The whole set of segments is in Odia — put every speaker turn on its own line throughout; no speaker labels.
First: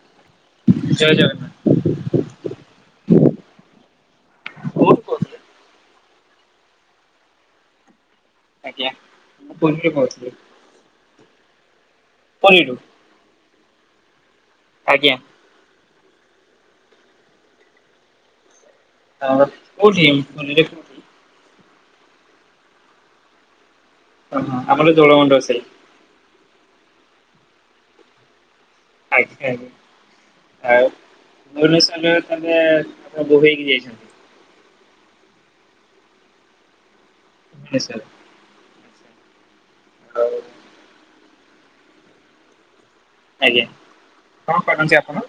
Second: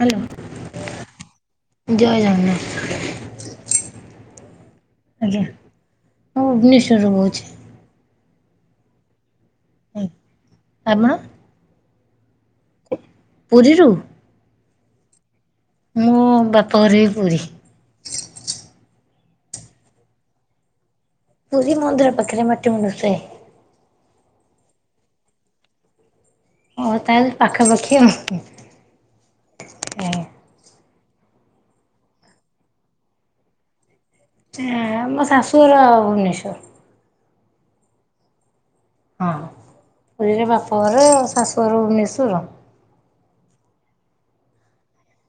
ହାଲୋ
ଜୟ ଜଗନ୍ନାଥ
ଜୟ ଜଗନ୍ନାଥ।
କୋଉଠୁ କହୁଥିଲେ?
ଆଜ୍ଞା ମୁଁ ଭୁବନେଶ୍ଵର ରେ କହୁଛି।
ଆଜ୍ଞା ମୁଁ ପୁରୀ ରୁ କହୁଥିଲି।
ଆମା
ପଲିରୁୁ।
ପୁରୀରୁ?
ଆଜ୍ଞା।
ମୁଁ ବାପ ଘରବି ପୁରୀ।
ଆଉ କୋଉଠି ପୁରୀ ରେ
ପୁରୀ ମନ୍ଦିର ପାଖରେ ମାଟି ମୁଣ୍ଡୁ ସାଇ।
ଓହୋ ଆମର ଦୋଳ ମୁଣ୍ଡ ସାଇ।
ଓ ତାହାଲେ ପାଖାପାଖି ଆଉ।
ଆଜ୍ଞା ଆଜ୍ଞା।
ଆଜ୍ଞା
ଆଉ [unintelligible] ବୋହୂ ହେଇକି ଯାଇଛନ୍ତି?
ଛା ମୋ ଶାଶୁଘର ଭୁବନେଶ୍ୱର।
ମେଶର।
ହଁ
ଆଉ
ପୁରୀରେ ବାପ ଘର ଶାଶୁଘର ଭୁବନେଶ୍ଵର।
ଆଜ୍ଞା କଣ କରନ୍ତି ଆପଣ?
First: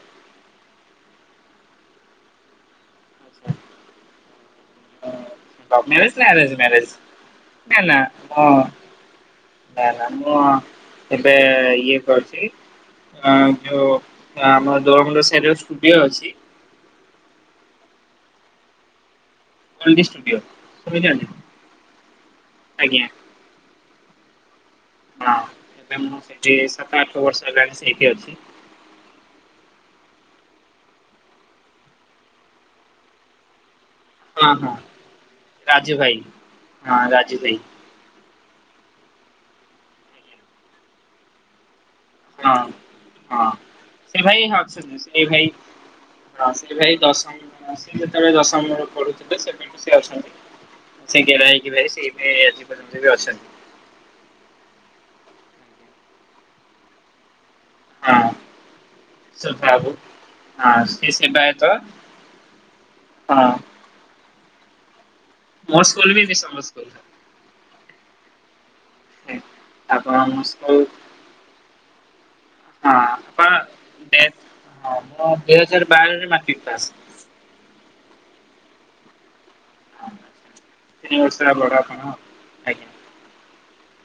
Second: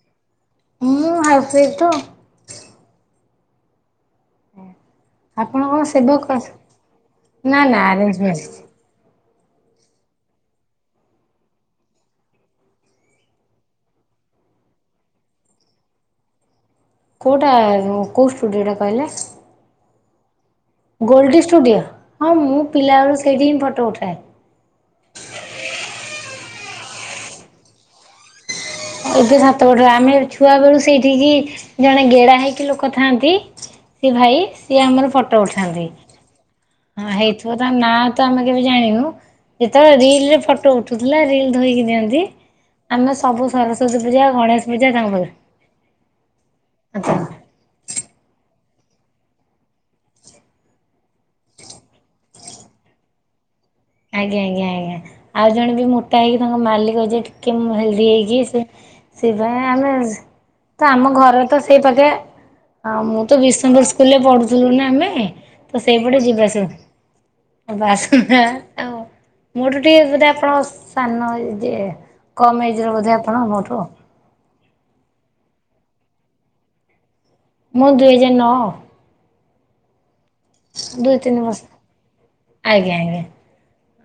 ମୁଁ ହାଉସ୍ ୱାଇଫ ତ। ଆପଣ
ଆଚ୍ଛା।
କଣ
ଲଭ୍ ମ୍ୟାରେଜ
ସେବକ
ନାଁ ଆରେଞ୍ଜ ମ୍ୟାରେଜ
ନା ନା
ନାଁ ନାଁ
ଆରେଞ୍ଜ
ଅ
ମ୍ୟାରେଜ
ନା ନା ମୁଁ ଏବେ ଇଏ କରୁଛି। ଆ ଯୋଉ ଆମର ଦୋଳ ମୁଣ୍ଡ ସାହିରେ ଷ୍ଟୁଡିଓ ଅଛି
କେଉଟା କଉ ଷ୍ଟୁଡ଼ିଓ ଟା କହିଲେ?
Goal D studio..
ଗୋଲ୍ ଡିଷ୍ଟୁଡ଼ିଓ ହଁ ମୁଁ
ଆଜ୍ଞା
ପିଲାବେଳୁ ସେଇଠି ହିଁ ଫଟୋ ଉଠାଏ।
ହଁ ଏବେ ମୁଁ ସେଇଠି ସାତ ଆଠ ବର୍ଷ ହେଲାଣି ସେଇଠି ଅଛି।
ଏବେ ସାତ ପଟ ଆମେ ଛୁଆ ବେଳୁ ସେଇଠିକି ଜଣେ ଗେଡା ହେଇକି ଲୋକ ଥାଆନ୍ତି ସେ ଭାଇ
ହଁ ହଁ
ସିଏ ଆମର ଫଟୋ ଉଠାନ୍ତି
ରାଜୁ ଭାଇ।
ହଁ
ରାଜୁ ଭାଇ
ହେଇଥିବ ତା ନା ତ ଆମେ କେବେ ଜାଣିନୁ ଯେତେବେଳେ ରିଲ ରେ ଫଟୋ ଉଠୁଥିଲା ରିଲ ଧୋଇକି ଦିଅନ୍ତି।
ହଁ
ଆମେ ସବୁ
ହଁ।
ଶର
ସେ ଭାଇ [unintelligible] ସେଇ ଭାଇ ହ ସେ ଭାଇ ଦଶ
ଆଜ୍ଞା
ସିଏ ଯେତେବେଳେ ଦଶମରେ ପଢୁଥିଲେ ସେବେଠୁ ସିଏ ଅଛନ୍ତି। ସେ ଗେଡା ହେଇକି ଭାଇ ସେ ଏବେ ଆଜି ପର୍ଯ୍ୟନ୍ତ ବି ଅଛନ୍ତି।
ଆଜ୍ଞା ଆଜ୍ଞା ଆଜ୍ଞା ଆଉ ଜଣେ ବି ମୋଟା ହେଇକି ତାଙ୍କ ମାଲିକ ଯିଏ ଟିକେ
ହଁ
ହେଇକି ସେ ସେପାଇ
ସୁଭା ବାବୁ
ଆମେ
ହଁ
ତ
ସେ
ଆମ ଘରେ ତ
ସେବାୟତ
ସେଇ ପାଖେ ହଁ ମୁଁ ତ ବିଷ୍ଣପୁର ସ୍କୁଲରେ ପଢୁଥିଲୁ ନା ଆମେ
ମୋ
ତ
ସ୍କୁଲ ବି
ସେଇପଟେ ଯିବା
ବିଷମ
ଆସିବା
ସ୍କୁଲ।
ବାସ ଆଉ ମୋ ଠୁ ଟିକେ ବୋଧେ
ମୋ
ଆପଣ
ସ୍କୁଲ
ସାନ କମ ଏଜର ବୋଧେ ଆପଣ ମୋଠୁ।
[unintelligible] ଦୁଇ ହଜାର ବାର ରେ ମାଟ୍ରିକ୍ ପାସ୍।
ମୁଁ ଦୁଇ ହଜାର ନଅ। ଦୁଇ ତିନି ବର୍ଷ ଆଜ୍ଞା ଆଜ୍ଞା।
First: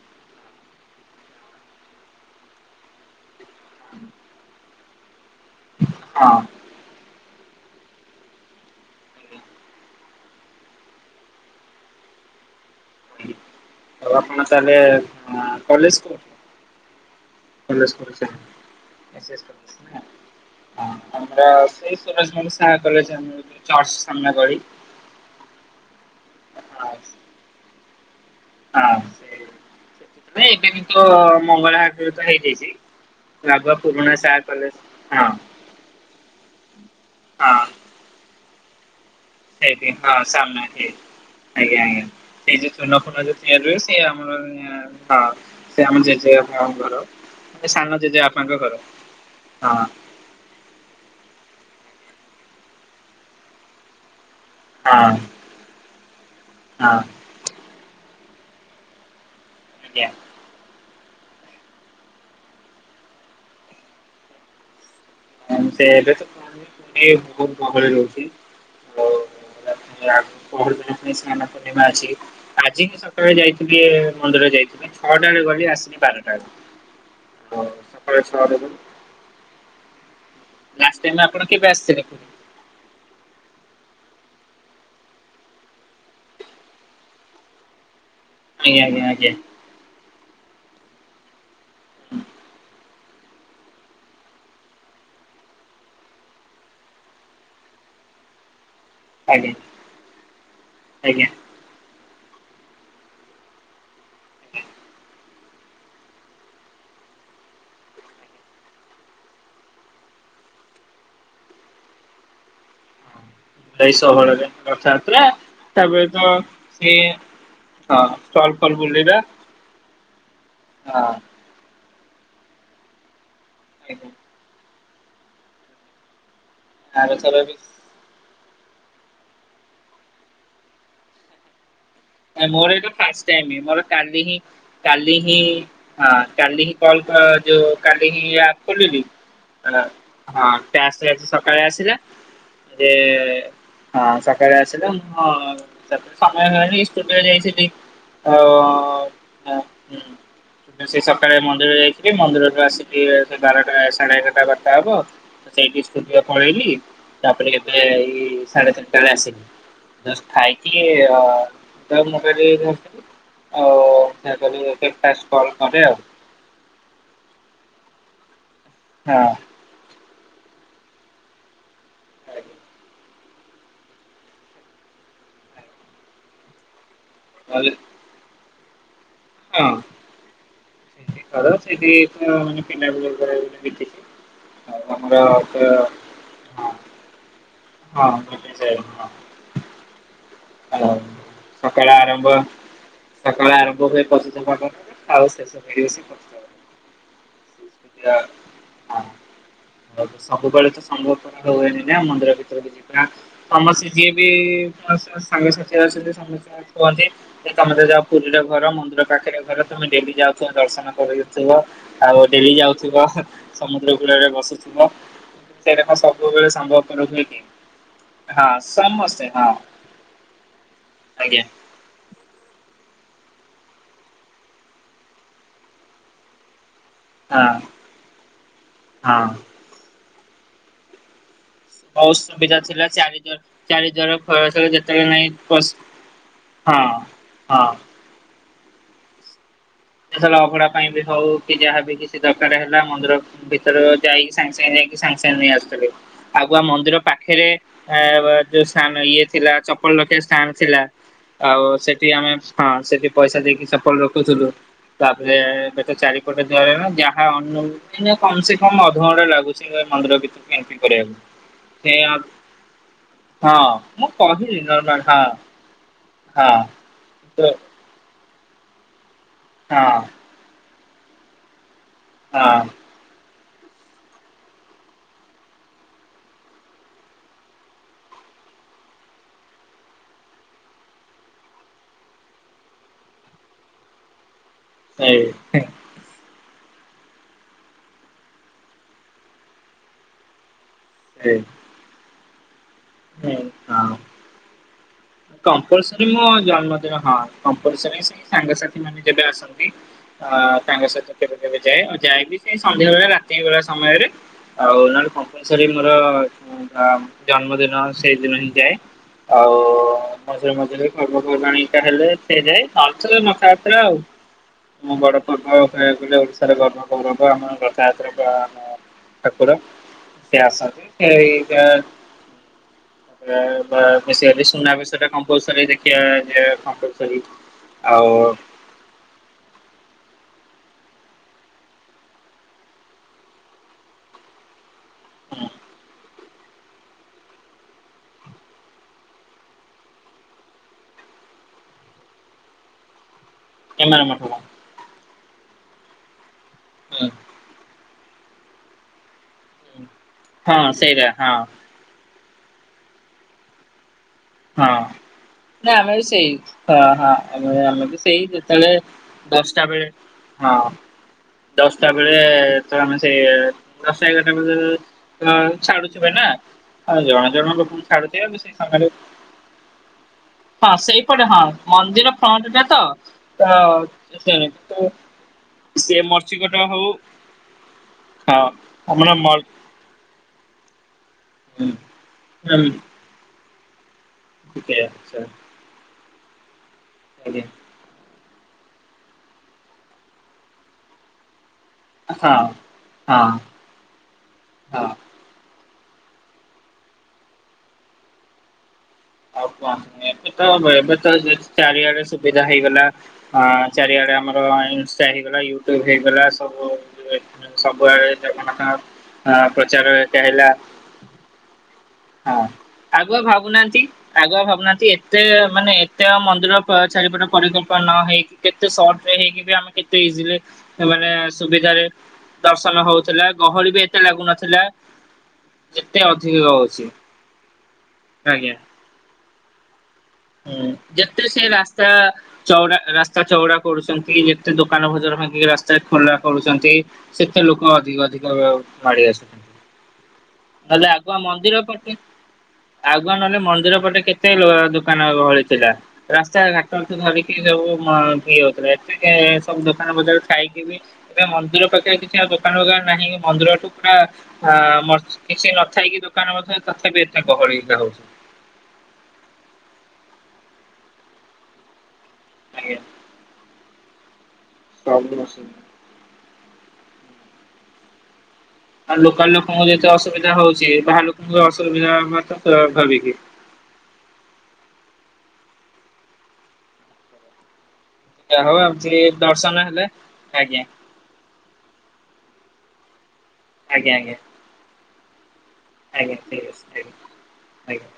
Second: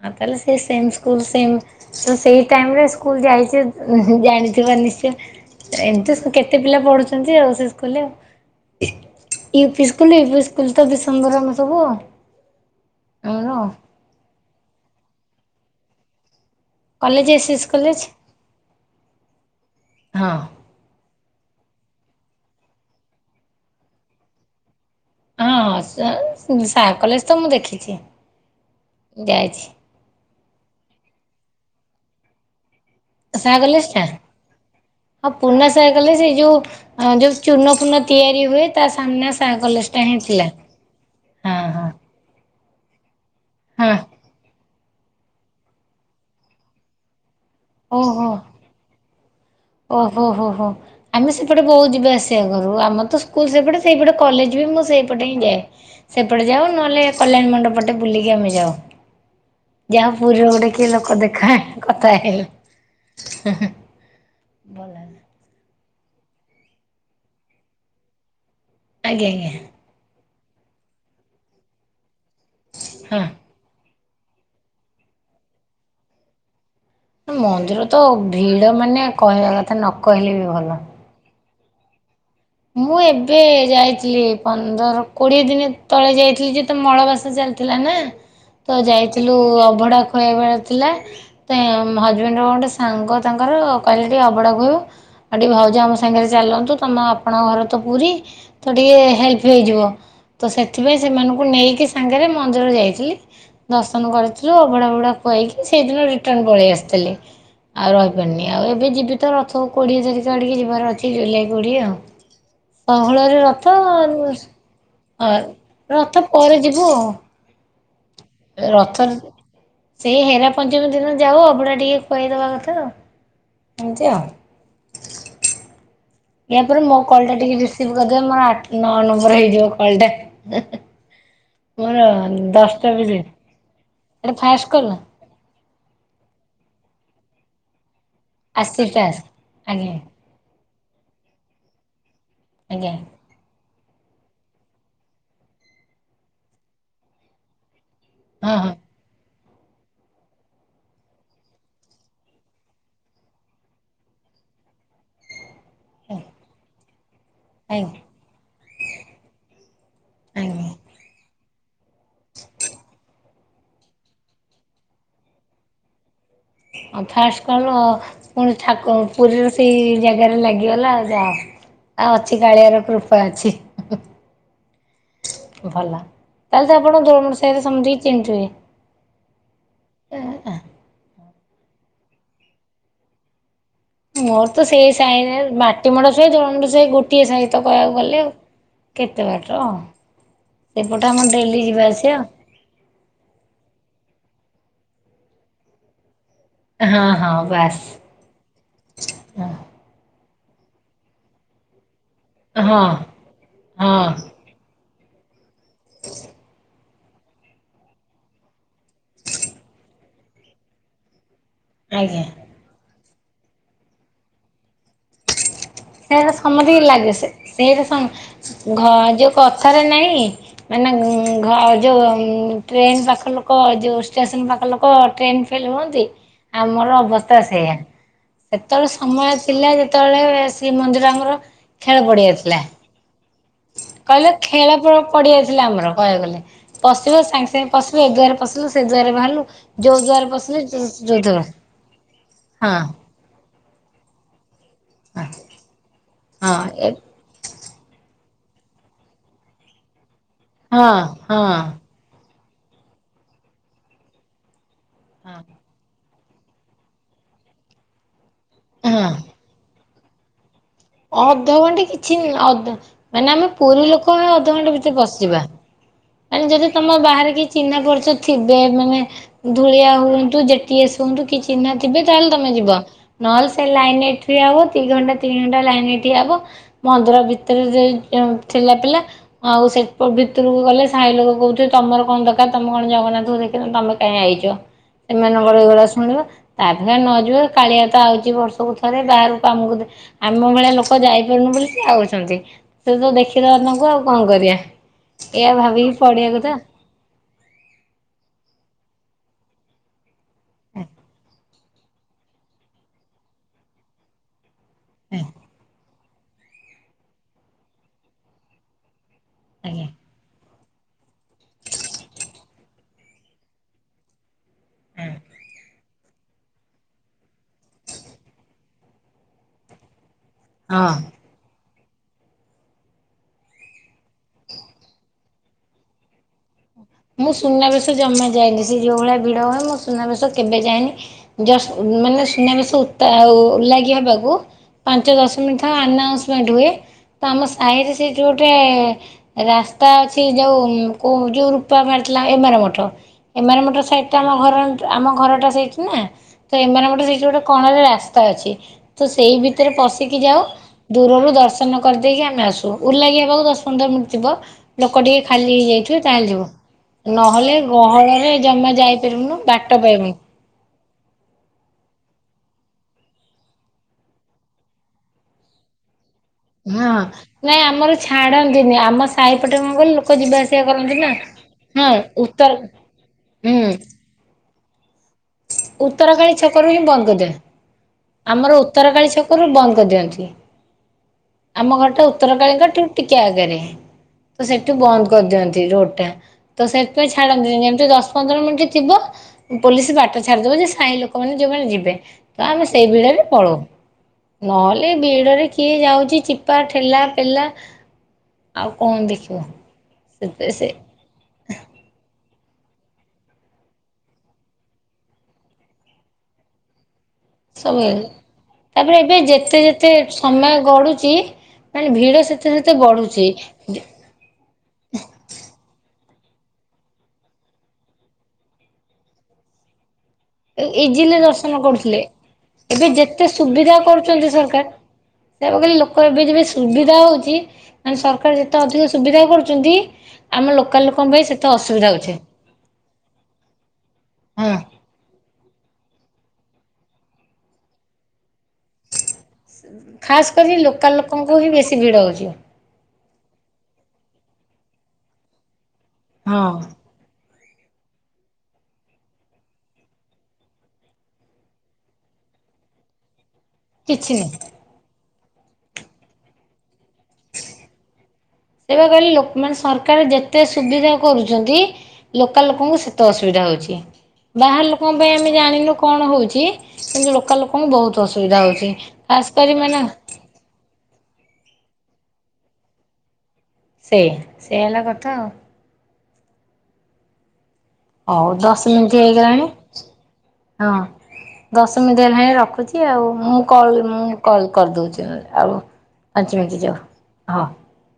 ଆଉ ତାହେଲେ ସେ ସେମ୍ ସ୍କୁଲ୍ ସେମ୍ ତ ସେଇ ଟାଇମ୍ ରେ ସ୍କୁଲ୍ ଯାଇଛେ ଉ ଜାଣିଥିବ ନିଶ୍ଚୟ ଏମତି
ହଁ।
କେତେ ପିଲା ପଢୁଛନ୍ତିି ଆଉ ସେ ସ୍କୁଲ ରେ। U P school U P school ତ ବି ସଙ୍ଗରାମ ସବୁ ଆଉ ଆମର ଆଉ।
ଆଉ ଆପଣ ତାହେଲେ କଲେଜ କ [unintelligible] [unintelligible]
କଲେଜ ଏସ୍ ଏସ୍ କଲେଜ ହଁ।
ଆମର ସେଇ ସୁରଜଭାନୁ ସାର କଲେଜ ଚର୍ଚ୍ଚ ସାମ୍ନା ଗଳି
ହଁ ସେଇ ସା
ହଁ
କଲେଜ ତ ମୁଁ ଦେଖିଛି।
ହଁ [unintelligible]
ଯାଇଛି।
ଏବେ କିନ୍ତୁ ମଙ୍ଗଳା [unintelligible] ହେଇଯାଇଛି।
ସାହା
ଆଗୁଆ ପୁରୁଣା ଶା କଲେଜ୍ ହଁ।
ତା କଲେଜ୍ ଏଇ ଯୋଉ ଯୋଉ
ହଁ
ଚୁନ ଫୁଣ ତିଆରି ହୁଏ ତା ସାମ୍ନା ସା କଲେଜ
ସେଇଠି
ଟା
ହଁ
ହିଁ ଥିଲା।
ସାମ୍ନା [unintelligible]
ହଁ
ଆଜ୍ଞା
ହଁ
ଆଜ୍ଞା। ସେଇ ଯୋଉ ଚୂନା ଫୁନ ଯୋଉ ତିଆରି ହୁଏ
ହଁ
ସିଏ ଆମର ହଁ ସେ ଆମ ଜେଜେଙ୍କ ଘର। ସାନ ଜେଜେ ବାପାଙ୍କ ଘର ହଁ।
ହୋ ହୋ ହୋ ଆମେ ସେପଟେ ବହୁତ ଯିବା ଆସିବା କରୁ। ଆମର ତ ସ୍କୁଲ ସେପଟେ ସେଇପଟ କଲେଜ ବି ମୁଁ
ହଁ।
ସେଇପଟେ ହିଁ ଯାଏ ସେପଟେ ଯାଉ ନହେଲେ କଲ୍ୟାଣୀ ମଣ୍ଡପ ପଟେ ବୁଲିକି ଆମେ ଯାଉ
ଆଜ୍ଞା
ଯାହା ପୁରୀର ଗୋଟେ କିଏ ଲୋକ ଦେଖା କଥା ହେଇଲେ। ହୁଁ ହୁଁ। ଭଲ ହେଲା।
ହଁ ସେ ଏବେ ତ [unintelligible] ବହୁତ ଗହଳି ରହୁଛି।
ଆଜ୍ଞା ଆଜ୍ଞା।
ଆ ପହରଦିନ ପୁଣି ସ୍ନାନ ପୂର୍ଣ୍ଣିମା ଅଛି ଆଜି ହିଁ
ହଁ।
ସକାଳେ ଯାଇଥି ଟିକେ ମନ୍ଦିର ଯାଇଥିଲି ଛଅଟାରେ ଗଲି ଆସିଲି ବାରଟା ରେ।
ମନ୍ଦିର ତ ଭିଡ ମାନେ କହିବା କଥା ନ କହିଲେ ବି ଭଲ।
[unintelligible] ଆପଣ କେବେ ଆସିିବେ ପୁରୀ?
ମୁଁ ଏବେ ଯାଥିଲି ପନ୍ଦର କୋଡିଏ ଦିନି ତଳେ ଯାଇଥିଲି ଯେହେତୁ ମଳବାସ ଚାଲିଥିଲା ନା।
ହଁ।
ତ ଯାଇଥିଲୁ ଅଭଡା ଖୁଆଇବାର ଥିଲା ତ ହଜବେଣ୍ଡ ଗୋଟେ ସାଙ୍ଗ ତାଙ୍କର କହିଲେ ଟିକେ ଅଭଡା ଖୁଆଇବ ଆଉ ଟିକେ ଭାଉଜ ଆମ ସାଙ୍ଗରେ ଚାଲନ୍ତୁ ତମ ଆପଣଙ୍କ ଘର ତ ପୁରୀ ତ ଟିକେ ହେଲ୍ପ
ଆଜ୍ଞା
ହେଇଯିବ ତ ସେଥିପାଇଁ
ଆଜ୍ଞା।
ସେମାନଙ୍କୁ ନେଇକି ସାଙ୍ଗରେ ମନ୍ଦିର ଯାଇଥିଲି। ଦର୍ଶନ କରିଥିଲୁ ଅଭଡା ଫବଡା ଖୁଆଇକି ସେଇଦିନ ରିଟର୍ଣ୍ଣ ପଳେଇ ଆସିଥିଲି। ଆଉ ରହିପାରିନି ଆଉ ଏବେ ଯିବି ତ ରଥ କୋଡିଏ ତାରିଖ ଆଡିକେ ଯିବାର ଅଛି ଜୁଲାଇ କୋଡିଏ ଆଉ। ଷୋହଳ ରେ ର
ଏଇ ଷୋହଳରେ ରଥଯାତ୍ରା ତାପରେ
ରଥ
ତ
ପରେ ଯିବୁ
ସେ
ଆଉ।
ହଁ ଚଲ ଫଲ
ରଥ
ବୁଲିଲା
ସେଇ ହେରା ପଞ୍ଚମୀ ଦିନ ଯାଉ ଅଭଡା ଟିକେ ଖୁଆଇଦବା କଥା ଏମତି ଆଉ। ୟା ପରେ ମୋ କଲ୍ ଟା
ଆରଥର ବି
ଟିକେ ରିସିଭ୍ କରିଦେବେ ମୋର ଆଠ ନଅ ନମ୍ବର ହେଇଯିବ କଲ ଟା। ମୋର
ଏ ମୋର
ଦଶଟା
ଏଇଟା
ବିଜି
ଫାଷ୍ଟ ଟାଇମ୍ ମୋର କାଲି
ଏଟା
ହିଁ
ଫାଷ୍ଟ କଲ୍ ନା
କାଲି ହିଁଁ ହଁ କାଲି ହିଁ କଲ ର ଯୋଉ କାଲି ହିଁ ଆପ୍
ଆସିଛି
ଖୋଲିଲି
ଟାସ୍କ
ଆଁ।
ଆଜ୍ଞା
ହଁ ଟ୍ୟାକ୍ସ ଆସି ସକାଳେ ଆସିଲ ଯେ
ଆଜ୍ଞା
ହଁ ସକାଳେ ଆସିଲା ମୁଁ ସମୟ [unintelligible] ଓ ହଁ ହୁଁ। ସେଇ ସକାଳେ ମନ୍ଦିର ଯାଇଥିଲି ମନ୍ଦିରରୁୁ ଆସିକି ସେ ବାରଟା ସାଢେ ଏଗାରଟା ବାରଟା ହବ ସେଇଟି ସ୍କୁଟିରେ ପଳେଇଲି ତାପରେ ଏବେ
ଆଜ୍ଞା
ଏଇ ସାଢେ ଚାରି ଟା ରେ ଆସିଲି ଜଷ୍ଟ
ଆଜ୍ଞା
ଖାଇକି ଏ [unintelligible]
ହ ଫାଷ୍ଟ କଲ ପୁଣି ଠାକୁ
ହଁ।
ପୁରୀରୁ ସେଇ ଜାଗାରେ ଲାଗିଗଲା ଆଉ ଯାହା ଆଉ ଅଛି କାଳିଆର କୃପା ଅଛି। ଭଲ ତାହେଲେ ତ ଆପଣ ଯୋଉ ସେଇଠି
ନହେଲେ
ସମିସ୍ତିକି ଚିହ୍ନିଥିବେ।
ହଁ। [unintelligible]
ମୋର ତ
ଆଉ
ସେଇ
ଆମର
ସାାଇନ
ତ ହଁ
[unintelligible] ଗୋଟିଏ ସହିତ କହିବାକୁ
ହଁ
ଗଲେ
ଗୋଟେ ସେ ହଁ
କେତେ ବାଟ।
ଆଉ
ସେପଟେ ଆମର ଡେଲି ଯିବା ଆସିଆ।
ସକାଳେ ଆରମ୍ଭ ହୁଏ ପତିତ ପାବନରେ ଆଉ ଶେଷ ହୁଏ ସେଇ [unintelligible]
ହଁ ହଁ ବା
ର ହଁ ତ ସବୁବେଳେ ତ ସମ୍ଭବ ପର ହୁଏ ନି ନା ମନ୍ଦିର [unintelligible] କୁହନ୍ତି ତମେ
ହଁ
ତ ଯାହୁ ପୁରୀରେ ଘର ମନ୍ଦିର ପାଖରେ ଘର ତମେ ଡେଲି ଯାଉଥିବ ଦର୍ଶନ କରୁଇ ଥିବ।
ଆଜ୍ଞା।
ଆଉ ଡେଲି ଯାଉଥିବ ସମୁଦ୍ର କୂଳରେ ବସୁଥିବ। ସେଇଟା କଣ
ସେଇରା
ସବୁବେଳେ
ସମତିକି
ସମ୍ଭବପର
ଲାଗେ
ହୁଏ
ସେ
କି?
ସେଇରାଆ
ହଁ
ସମ୍ ଘ
ସମସ୍ତେ
ଯୋଉ
ହଁ
କଥାରେ ନାଇଁ ମାନେ
ଆଜ୍ଞା
ଘ ଯୋଉ ଉ ଟ୍ରେନ ପାଖ ଲୋକ ଯୋଉ ଷ୍ଟେସନ ପାଖ ଲୋକ ଟ୍ରେନ ଫେଲ ହୁଅନ୍ତି। ଆମର ଅବସ୍ ସ୍ତାଆ
ହଁ
ସେଇଆ ସେତେବେଳେ
ହଁ।
ସମୟ ଥିଲା ଯେତେବେଳେ ଶ୍ରୀ ମନ୍ଦିର ଆମର ଖେଳ
ବହୁତ
ପଡିଆ
ସୁବିଧା ଥିଲା ଚାରିଦ୍ବାର
କହିଲେ ଖେଳ ପ ପଡିଆ ଥିଲା
ପଶ୍
ଆମର କହିବାକୁ ଗଲେ
ହଁ
ପଶିବ ସାଙ୍ଗେ ସାଙ୍ଗେ
ହଁ।
ପଶ ବୁ ଏ ଦ୍ୱାରେ ପଶିଲୁ ସେ ଦ୍ୱାରେ ବାହାରିଲୁ ଯୋଉ ଦ୍ୱାର
ଏଥର
ପଶିଲେ
ଅଭଡା ପାଇଁ ବି
ଯୋ
ହଉ
ଯୋଧର
କି
ହଁ।
ତର ଯାଇକି ସାଙ୍ଗେ ସାଙ୍ଗେ ଯାଇକି ସାଙ୍ଗେ
ହଁ
ସାଙ୍ଗେ ନେଇ ଆସୁଥିଲେ
ହଁ
ଆଗୁଆ
ଏ
ମନ୍ଦିର ପାଖ ପାଖରେ ଏ ଯୋଉ ସାନ୍ ଇଏ ଥିଲା ଚପଲ ରଖିବାକୁ ଷ୍ଟାଣ୍ଡ ଥିଲା
ହଁ ହଁ
ଆଉ ସେ ସେଠି ଆମେ ହଁ ସେଠି ପଇସା ଦେଇକି ଚପଲ ରଖୁଥିଲୁ ତାପରେ ତ ଚାରିପଟେ ଦ୍ୱାର ରେ ନା ଯାହା ମିନିମମ୍ କମ ସେ କମ ଅଧ
ହଁ
ଘଣ୍ଟା ଲାଗୁଛି ଏ ମନ୍ଦିର ଭିତରେ ଏଣ୍ଟ୍ରି କରିବାକୁ
ଅଧଘଣ୍ଟେ
ସେ
କିଛି
ଅ
ଅଧ ମାନେ ଆମେ ପୁରୀ
ହଁ
ଲୋକ
ମୁଁ କହିଲି ନର୍ମାଲ ହଁ। [inaudible]
ମାନ ଯଦି ତମ ବାହାରେ କିଏ ଚିହ୍ନା ପରିଚୟ ଥିବେ ମାନେ ଧୂଳିଆ
ହଁ
ହୁଅନ୍ତୁ ଯେ ଟିଏ ସ୍ ହୁଅନ୍ତୁ କି ଚିହ୍ନା ଥିବେ ତାହେଲେ ତମେ
ହଁ
ଯିବ ନହଲେ ସେ ଲାଇନ ରେ ଠିଆ ହୁଅ ଦି ଘଣ୍ଟା ନିନି ଘଣ୍ଟା ଲାଇନ ରେ ଠିଆ ହବ ମନ୍ଦିର ଭିତରେ ସେ ଯଉ ଠେଲା ପେଲା। ଆଉ ସେ ପ ଭିତରକୁ ଗଲେ ସାହି ଲୋକ କହୁଥିବେ ତମର କଣ ଦରକାର ତମେ କଣ ଜଗନ୍ନାଥଙ୍କୁ ଦେଖିନ ତମେ କାଇଁ ଆଇଚ
ସେଇ
ସେମାନଙ୍କର ଏଇଭଳିଆ ଶୁ ଣିବ ତାପରେ ନ ଯିବେ କାଳିଆ ତ ଆଉଛି ବର୍ଷକୁ ଥରେ ବାହାରକୁ କାମକୁ ଆମ ଭଳିଆ ଲୋକ କ
ସେଇ
ଯାଇପାରୁନୁ ବୋଲି ସିଏ ଆଉଛନ୍ତି ସେଉ ଟୁ ତ ଦେଖିଦବା ତାଙ୍କୁ
ହଁ।
ଆଉ କଣ କରିବା। ଏ ଭାବିକି ପଡିଆ କଥା।
ହ କମ୍ପଲସରି ସାଙ୍ଗସଥି ମାନେ ଯେବେ ଆସନ୍ତି ଆ ତାଙ୍କ ସହିତ କେ କେବେ ଯାଏ ଆଉ ଯାଏ ସେ ସନ୍ଧ୍ୟାବେଳେ ରାତି ବେଳା ସମୟରେ। ଆଉ ନହଲେ କମ୍ପଲସରି ମୋର ଜନ୍ମଦିନ ସେଇଦିନ ହିଁ ଯାଏ। ଆଉ ମଝିରେ ମଝିରେ ପର୍ବ ପର୍ବାଣିଟା ହେଲେ ସେ ଯା ରଥ ଯାତ୍ରା ଆଉ। ମୁଁ ବଡ ପର୍ବ କହିବାକୁ ଗଲେ ଓଡିଶାର ଗର୍ବ ଗୌରବ ଆମ ରଥଯାତ୍ରା ବା ଆମ ଠାକୁର। ସେ ଆସନ୍ତି [unintelligible] ଶୁନା ବେଶ। ସେଟା କମ୍ପଲସରି ଦେଖିଆ [unintelligible]
ମୁଁ ସୁନାବେଶ ଜମା ଯାଏନି ସେ ଯୋଉ ଭଳିଆ ଭିଡ ହୁଏ ମୁଁ ସୁନାବେଶ କେବେ ଯାଏନି। ଜଷ୍ଟ ମାନେ ସୁନାବେଶ ଉତା ଉ ଓଲାଗି [unintelligible] ପାଞ୍ଚ ଦଶ ମିନିଟ୍ ଥାଏ ଆନାଉନ୍ସମେଣ୍ଟ ହୁଏ। ତ ଆମ ସାହିରେ ସେଠି ଗୋଟେ ରାସ୍ତା ଅଛି ଯୋଉ କୋଉ ଯୋଉ ମାରଥିଲା ଏମାର ମଠ ଏମାର ମଠ ସାଇଟଟା ଆମ ଘର ଆମ ଘରଟା ସେଇଠି ନା। ତ ଏମାର ମଠ ସେଇଠି ଗୋଟେ କଣରେ ରାସ୍ତା ଅଛି ତ ସେଇ ଭି ଭିତରେ ପଶିକି ଯାଉ
ହଁ ସେଇଟା
ଦୂରରୁ
ହଁ
ଦର୍ଶନ କରିଦେଇକି ଆମେ ଆସୁ ଓଲାଗି ହେବାକୁ ଦଶ ପନ୍ଦର ମିନିଟ୍ ଥିବ।
ହଁ
ଲୋକ ଟିକେ ଖାଲି
ନା ଆମେ
ହେଇଯାଇଥିବେ
ବି ସେଇ
ତାହେଲେ ଯିବୁ।
ହଁ ହଁ
ନହେଲେ
ଆମେ ଆମେ ବି ସେଇ
ଗହଳରେ
ଯେତେବେଳେ
ଜମା ଯାଇପାରିବୁନୁ
ଦଶଟା
ବାଟ
ବେଳେ
ପାଇବୁନୁ।
ହଁ ଦଶଟା ବେଳେ ତ ଆମେ ସେ ଦଶ ଏଗାରଟା ବେଳେ- ତ ଛାଡୁଥିବେ ନା।
ହଁ
ଆଉ ଜଣ ଜଣ
ନାଇଁ
ଲୋକଙ୍କୁ
ଆମର
ଛାଡୁଥିବେ ଆମେ ସେଇ
ଛାଡନ୍ତିନି
ସମୟରେ
ଆମ ସାହିପଟେ ମୁଁ ଗଲେ ଲୋକ ଯିବା ଆସ
ହଁ ସେଇପଟ ହଁ ମନ୍ଦିର ଫ୍ରଣ୍ଟଟା ତ
ହୁଁ
ସେ
ଉତ୍ତରକାଳୀ
ମର୍ସିକଟା
ଛକରୁ ହିଁ
ହଉ।
ବନ୍ଦ କରିଦିଅ।
ହଁ
ଆମର
ଆମର
ଉତ୍ତରକାଳୀ
ମଲ୍
ଛକରୁ ବନ୍ଦ। କରିଦିଅନ୍ତି ଆମ ଘରଟା ଉତ୍ତର କଳୀଙ୍କଠୁ ଟିକେ ଆଗରେ। ତ ସେଠି ବନ୍ଦ
ଆଚ୍ଛା
କରିଦିଅନ୍ତି ରୋଡ ଟା ତ ସେଥିପାଇଁ
ଆଜ୍ଞା
ଛାଡନ୍ତିନି ଯେମିତି ଦଶ ପନ୍ଦର ମିନିଟ ଥିବ ପୋଲିସ ବାଟ ଛାଡିଦେବେ ଯେ ସାହି ଲୋକମାନେ ଯୋଉମାନେ ଯିବେ।
ହଁ।
ସେ ଭିଡ ବି
ହଁ
ପଳଉ
ହଁ
ନହେଲେ ଭିଡରେ କି କିଏ ଯାଉଚି ଚିପା ଠେଲା ପେଲା ଆଉ କଣ ଦେଖି
ଆଉ କଣ ଏବେ ତ ଏବେ ତ ଚାରିଆଡେ ସୁବିଧା ହେଇଗଲା। ହଁ ଚାରିଆଡେ ଆମର ଇନଷ୍ଟା ହେଇଗଲା ୟୁଟ୍ୟୁବ ହେଇଗଲା ସବୁ।
ସବୁ
ସବୁଆଡ ଜଗନ୍ନାଥଙ୍କ ଅଁ ପ୍ରଚାର ଏକା ହେଲା।
ପଡ଼ୁଚି।
ହଁ ଆଗୁଆ ଭାବୁନାହାନ୍ତି। ଆଗୁଆ ଭାବୁନାହାନ୍ତି ଏତେ ମାନେ ଏତେ ମନ୍ଦିର ଚାରିପଟେ ପରିକଳ୍ପନା ନ ହେଇକି। କେତେ ସଟରେ ହେଇକି ଆମେ କେତେ ଇଜିଲି ମାନେ
ଇଜିଲି ଦର୍ଶନ
ସୁବିଧାରେ
କରୁଥିଲେ
ଦର୍ଶନ
ଏବେ
ହଉଥିଲା
ଯେତେ
ଗହଳି
ସୁବିଧା
ବି ଏତେ
କରୁଛନ୍ତି
ଲାଗୁନଥିଲା
ସରକାର [unintelligible]
ଯେତେ
ଲୋକ ଏବେ
ଅଧିକ
ଯେବେ
ହଉଛି।
ସୁବିଧା ହଉଚି ମାନେ ସରକାର
ଆଜ୍ଞା
ଯେତେ ଅଧିକ ସୁବିଧା କରୁଚନ୍ତି
ହୁଁ ଯେତେ ସେ ରାସ୍ତା ଚଉଡା ରାସ୍ତା ଚଉଡା କରୁଚନ୍ତି ଯେତେ
ହଁ
ଦୋକାନ ବଜାର ଭାଙ୍ଗିକି ରାସ୍ତା ସେ ଖୋଲା କରୁଚନ୍ତି ସେତେ ଲୋକ ଅଧିକ ଅଧିକ ମାଡି ଆସୁଚନ୍ତି।
ଖାସ୍ କରି ଲୋକାଲ ଲୋକଙ୍କୁ ହିଁ ବେଶୀ ଭିଡ଼ ହେଉଛି।
ଆଉ କଣ ନହେଲେ ମନ୍ଦିର ପଟେ କେତେ ଦୋକାନ ଗହଳି ଥିଲା ରାସ୍ତା
ହଁ
ଘାଟ ଭାବିକି ସବୁ ମ [unintelligible] ଏବେ ସବୁ ଦୋକାନ ବଜାର ଥାଇକି ବି ଏବେ ମନ୍ଦିର ପାଖରେ କିଛି ଆଉ ଦୋକାନ ଫୋକାନ ନାହିଁ ମନ୍ଦିରଠୁ
କିଛି ନାହିଁ
ପୁରା କିଛି ନଥାଇକି ଦୋକାନ ମଧ୍ୟ ତଥାପି ଏତେ ଗହଳି ହେଉଚି।
ସେଇବା କହିଲେ ଲୋକମାନେ ସରକାର ଯେତେ ସୁବିଧା କରୁଚନ୍ତି ଲୋକାଲ
ଆଜ୍ଞା
ଲୋକଙ୍କୁ ସେ ତ ଅସୁବିଧା ହଉଚି ବାହାର ଲୋକଙ୍କ ପାଇଁ
ସବୁ
ଆମେ
ଅସୁବିଧା।
ଜାଣିନୁ କଣ ହଉଚି କିନ୍ତୁ ଲୋକାଲ ଲୋକଙ୍କୁ ବହୁତ ଅସୁବିଧା ହଉଚି।
ଆଉ ଲୋକାଲ ଲୋକଙ୍କୁ ଯେତେ ଅସୁବିଧା ହଉଚି ବାହାର ଲୋକଙ୍କୁ ବି ଅସୁବିଧା ସୋଭାବିକି।
ସେଇଆ ସେଇଆ ହେଲା କଥା ଆଉ। ହଉ
ଯାହା
ଦଶ
ଏମିତି
ମିନିଟ୍ ହେଇଗଲାଣି?
ଦର୍ଶନ ହେଲେ ଆଜ୍ଞା
ହଁ। ଦଶ ମିନିଟ୍ ହେଇଗଲଣି ରଖୁଛି ଆଉ। ମୁଁ କଲ
ଆଜ୍ଞା
ମୁଁ
ଆଜ୍ଞା
କଲ କରିଦଉଛି ନହେଲେ ଆଉ।
ଆଜ୍ଞା
ପାଞ୍ଚ
ଠିକ
ମିନିଟ
ଅଛି
ଯାଉ
ଆଜ୍ଞା
ହଁ।
ଆଜ୍ଞା।